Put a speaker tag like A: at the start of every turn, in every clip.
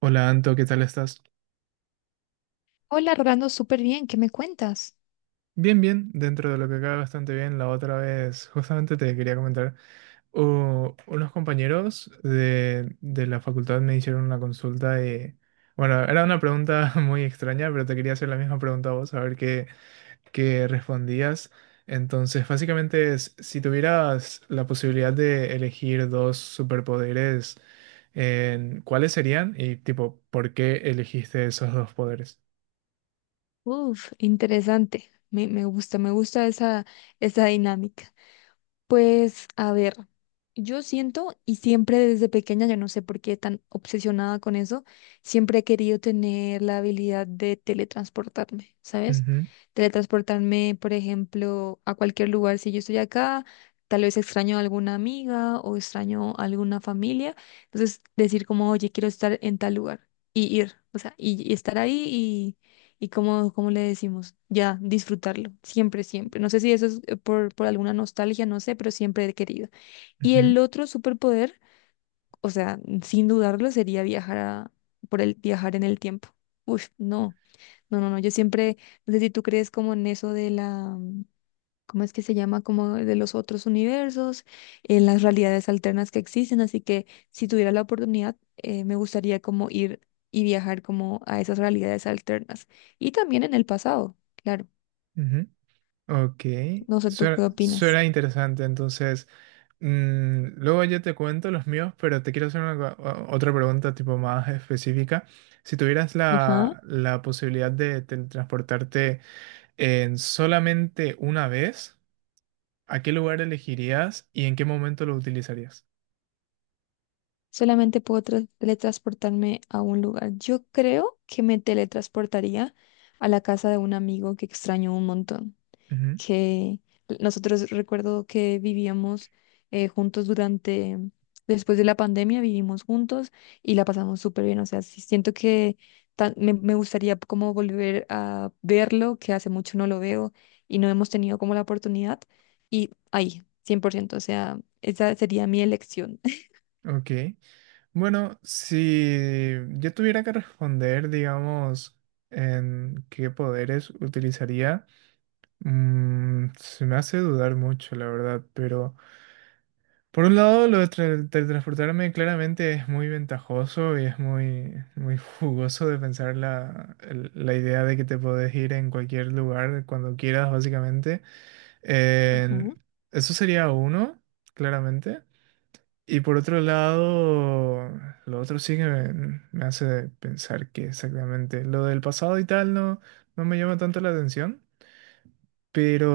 A: Hola Anto, ¿qué tal estás?
B: Hola, Rolando, súper bien, ¿qué me cuentas?
A: Bien, bien, dentro de lo que cabe bastante bien. La otra vez, justamente te quería comentar, unos compañeros de la facultad me hicieron una consulta y, bueno, era una pregunta muy extraña, pero te quería hacer la misma pregunta a vos, a ver qué respondías. Entonces, básicamente es, si tuvieras la posibilidad de elegir dos superpoderes, ¿cuáles serían? Y tipo, ¿por qué elegiste esos dos poderes?
B: Uf, interesante. Me gusta, me gusta esa dinámica. Pues a ver, yo siento y siempre desde pequeña, yo no sé por qué tan obsesionada con eso, siempre he querido tener la habilidad de teletransportarme, ¿sabes?
A: Ujú,
B: Teletransportarme, por ejemplo, a cualquier lugar. Si yo estoy acá, tal vez extraño a alguna amiga o extraño a alguna familia. Entonces, decir como, oye, quiero estar en tal lugar y ir, o sea, y estar ahí y como, como le decimos, ya disfrutarlo, siempre, siempre. No sé si eso es por alguna nostalgia, no sé, pero siempre he querido. Y
A: ujú,
B: el otro superpoder, o sea, sin dudarlo, sería por el viajar en el tiempo. Uf, no, no, no, no. Yo siempre, no sé si tú crees como en eso de la ¿cómo es que se llama? Como de los otros universos, en las realidades alternas que existen. Así que si tuviera la oportunidad, me gustaría como ir y viajar como a esas realidades alternas. Y también en el pasado, claro.
A: ujú. Ok,
B: No sé, ¿tú qué opinas?
A: suena interesante. Entonces, luego yo te cuento los míos, pero te quiero hacer una otra pregunta tipo más específica. Si tuvieras
B: Ajá.
A: la posibilidad de teletransportarte en solamente una vez, ¿a qué lugar elegirías y en qué momento lo utilizarías?
B: Solamente puedo teletransportarme a un lugar. Yo creo que me teletransportaría a la casa de un amigo que extraño un montón, que nosotros recuerdo que vivíamos juntos durante, después de la pandemia, vivimos juntos y la pasamos súper bien. O sea, sí siento que me gustaría como volver a verlo, que hace mucho no lo veo y no hemos tenido como la oportunidad. Y ahí, 100%, o sea, esa sería mi elección.
A: Ujú. Ok, bueno, si yo tuviera que responder, digamos, en qué poderes utilizaría. Mm, se me hace dudar mucho, la verdad, pero por un lado lo de teletransportarme claramente es muy ventajoso y es muy jugoso de pensar la idea de que te podés ir en cualquier lugar cuando quieras, básicamente.
B: Ajá.
A: En- eso sería uno, claramente. Y por otro lado, lo otro sí que me hace pensar que exactamente lo del pasado y tal no me llama tanto la atención. Pero,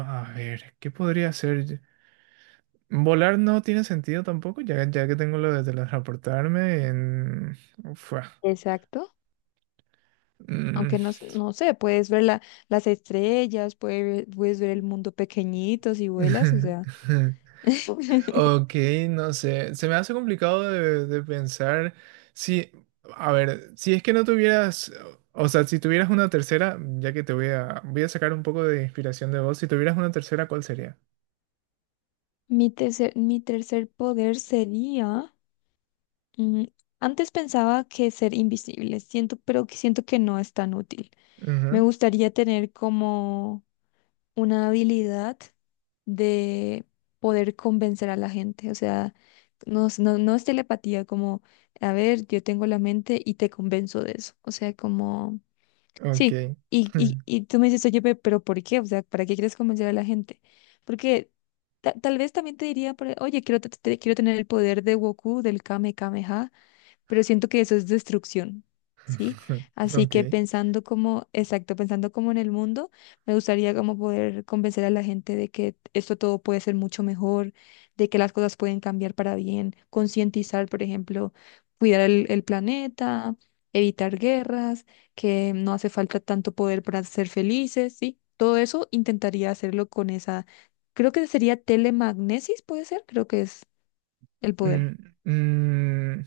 A: a ver, ¿qué podría hacer? Volar no tiene sentido tampoco, ya que tengo lo de teletransportarme en... Fua.
B: Exacto.
A: Mm.
B: Aunque no, no sé, puedes ver las estrellas, puedes, puedes ver el mundo pequeñito si vuelas, o sea.
A: Ok, no sé. Se me hace complicado de pensar si... A ver, si es que no tuvieras... O sea, si tuvieras una tercera, ya que te voy a... Voy a sacar un poco de inspiración de vos. Si tuvieras una tercera, ¿cuál sería?
B: Mi tercer poder sería, mm, antes pensaba que ser invisible, siento, pero que siento que no es tan útil. Me gustaría tener como una habilidad de poder convencer a la gente, o sea, no, no, no es telepatía, como, a ver, yo tengo la mente y te convenzo de eso, o sea, como.
A: Ujú. Ok.
B: Sí, y tú me dices, oye, pero ¿por qué? O sea, ¿para qué quieres convencer a la gente? Porque tal vez también te diría, oye, quiero, quiero tener el poder de Goku, del Kame Kameha, pero siento que eso es destrucción, ¿sí? Así
A: Ok.
B: que pensando como, exacto, pensando como en el mundo, me gustaría como poder convencer a la gente de que esto todo puede ser mucho mejor, de que las cosas pueden cambiar para bien, concientizar, por ejemplo, cuidar el planeta, evitar guerras, que no hace falta tanto poder para ser felices, ¿sí? Todo eso intentaría hacerlo con esa, creo que sería telemagnesis, puede ser, creo que es el
A: Mm,
B: poder.
A: mm,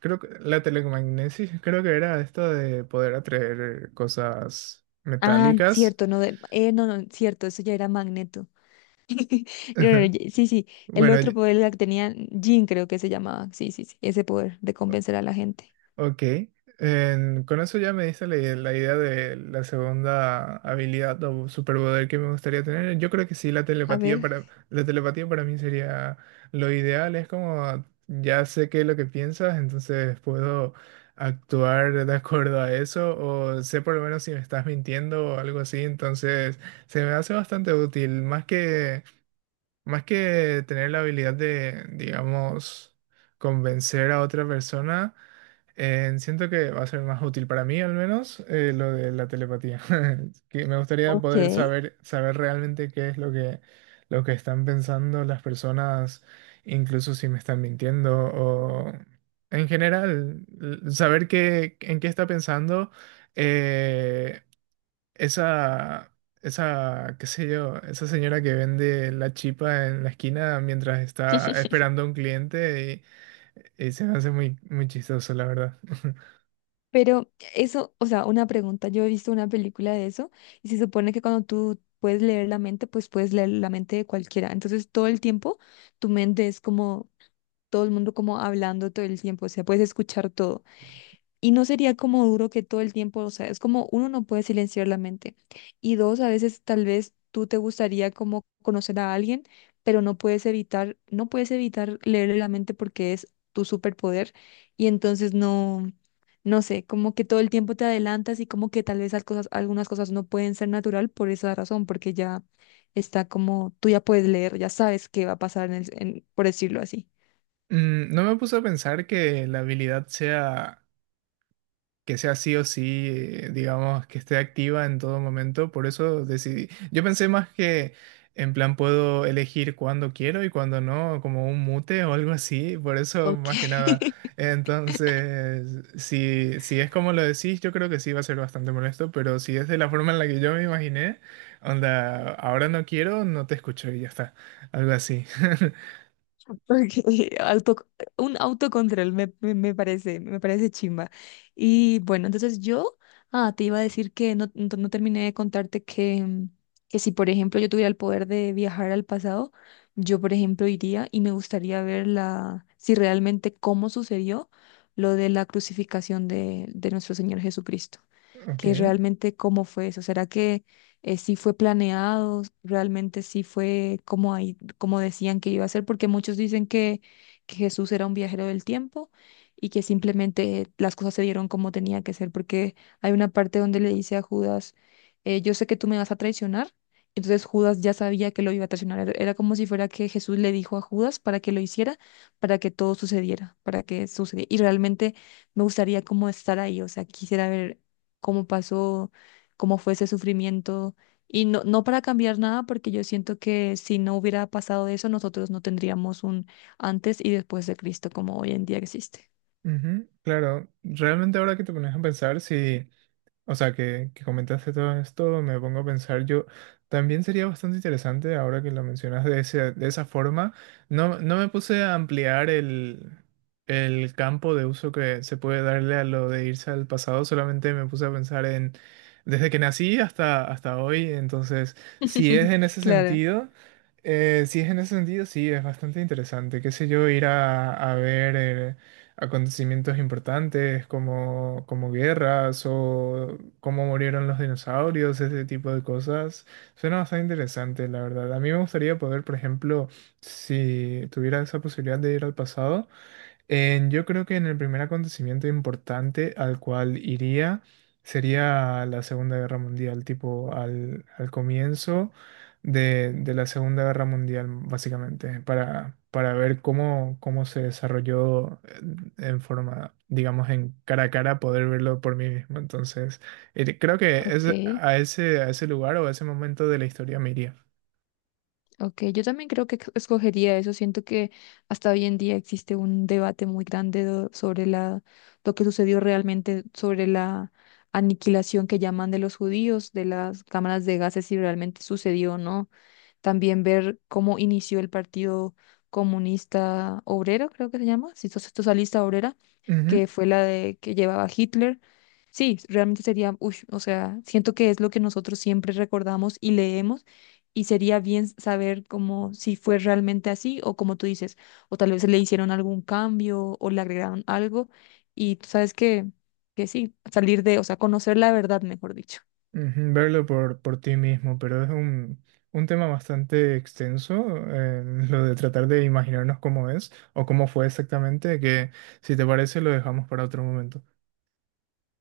A: creo que la telecomagnesis, creo que era esto de poder atraer cosas
B: Ah,
A: metálicas.
B: cierto, no, no, no, cierto, eso ya era Magneto. No, no, ya- sí, sí, el
A: Bueno,
B: otro poder la que tenía Jean, creo que se llamaba. Sí, sí, sí, ese poder de convencer a la gente.
A: ok, con eso ya me diste la idea de la segunda habilidad o superpoder que me gustaría tener. Yo creo que sí,
B: A ver,
A: la telepatía para mí sería lo ideal. Es como ya sé qué es lo que piensas, entonces puedo actuar de acuerdo a eso o sé por lo menos si me estás mintiendo o algo así. Entonces se me hace bastante útil, más que tener la habilidad de, digamos, convencer a otra persona, siento que va a ser más útil para mí, al menos, lo de la telepatía. Que me gustaría
B: ok.
A: poder saber realmente qué es lo lo que están pensando las personas, incluso si me están mintiendo o en general, saber qué, en qué está pensando eh, esa, esa, qué sé yo, esa señora que vende la chipa en la esquina mientras está esperando a un cliente y se me hace muy chistoso, la verdad.
B: Pero eso, o sea, una pregunta, yo he visto una película de eso y se supone que cuando tú puedes leer la mente, pues puedes leer la mente de cualquiera. Entonces, todo el tiempo tu mente es como todo el mundo como hablando todo el tiempo, o sea, puedes escuchar todo. Y no sería como duro que todo el tiempo, o sea, es como uno no puede silenciar la mente. Y dos, a veces tal vez tú te gustaría como conocer a alguien, pero no puedes evitar, no puedes evitar leerle la mente porque es tu superpoder. Y entonces no, no sé, como que todo el tiempo te adelantas y como que tal vez algunas cosas no pueden ser natural por esa razón, porque ya está como, tú ya puedes leer, ya sabes qué va a pasar en por decirlo así.
A: Mm, no me puse a pensar que la habilidad sea, que sea sí o sí, digamos, que esté activa en todo momento, por eso decidí. Yo pensé más que en plan puedo elegir cuando quiero y cuando no, como un mute o algo así, por eso
B: Ok.
A: más que nada. Entonces, si es como lo decís, yo creo que sí va a ser bastante molesto, pero si es de la forma en la que yo me imaginé, onda, ahora no quiero, no te escucho y ya está, algo así.
B: Porque auto, un autocontrol me parece, me parece chimba. Y bueno, entonces yo, ah, te iba a decir que no terminé de contarte que, que si, por ejemplo, yo tuviera el poder de viajar al pasado, yo, por ejemplo, iría y me gustaría ver la, si realmente cómo sucedió lo de la crucificación de nuestro Señor Jesucristo, que
A: Ok.
B: realmente cómo fue eso. ¿Será que sí fue planeado? ¿Realmente sí fue como ahí, como decían que iba a ser? Porque muchos dicen que Jesús era un viajero del tiempo y que simplemente las cosas se dieron como tenía que ser, porque hay una parte donde le dice a Judas, yo sé que tú me vas a traicionar. Entonces Judas ya sabía que lo iba a traicionar. Era como si fuera que Jesús le dijo a Judas para que lo hiciera, para que todo sucediera, para que sucediera. Y realmente me gustaría como estar ahí, o sea, quisiera ver cómo pasó, cómo fue ese sufrimiento. Y no, no para cambiar nada, porque yo siento que si no hubiera pasado eso, nosotros no tendríamos un antes y después de Cristo como hoy en día existe.
A: Ujú, claro, realmente ahora que te pones a pensar, si, o sea, que comentaste todo esto, me pongo a pensar, yo también sería bastante interesante ahora que lo mencionas de de esa forma. No, no me puse a ampliar el campo de uso que se puede darle a lo de irse al pasado, solamente me puse a pensar en desde que nací hasta hoy. Entonces, si es en ese
B: Claro.
A: sentido. Si es en ese sentido, sí, es bastante interesante. Qué sé yo, ir a ver. Eh, acontecimientos importantes como guerras o cómo murieron los dinosaurios, ese tipo de cosas. Suena bastante interesante, la verdad. A mí me gustaría poder, por ejemplo, si tuviera esa posibilidad de ir al pasado, yo creo que en el primer acontecimiento importante al cual iría sería la Segunda Guerra Mundial, tipo al comienzo de la Segunda Guerra Mundial, básicamente, para ver cómo se desarrolló en forma, digamos, en cara a cara, poder verlo por mí mismo. Entonces, creo que es
B: Ok,
A: a a ese lugar o a ese momento de la historia me iría.
B: ok, yo también creo que escogería eso. Siento que hasta hoy en día existe un debate muy grande sobre la, lo que sucedió realmente, sobre la aniquilación que llaman de los judíos, de las cámaras de gases, si realmente sucedió o no. También ver cómo inició el Partido Comunista Obrero, creo que se llama, si sos socialista obrera, que fue la de que llevaba Hitler. Sí, realmente sería, ush, o sea, siento que es lo que nosotros siempre recordamos y leemos, y sería bien saber como si fue realmente así o como tú dices, o tal vez le hicieron algún cambio o le agregaron algo y tú sabes que sí, salir de, o sea, conocer la verdad, mejor dicho.
A: Ujú, verlo por ti mismo, pero es un tema bastante extenso, lo de tratar de imaginarnos cómo es o cómo fue exactamente, que si te parece lo dejamos para otro momento.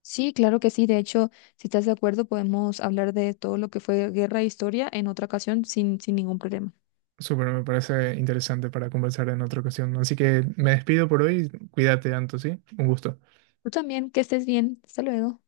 B: Sí, claro que sí. De hecho, si estás de acuerdo, podemos hablar de todo lo que fue guerra e historia en otra ocasión sin, sin ningún problema.
A: Súper, me parece interesante para conversar en otra ocasión. Así que me despido por hoy, cuídate, Anto, ¿sí? Un gusto.
B: Tú también, que estés bien. Hasta luego.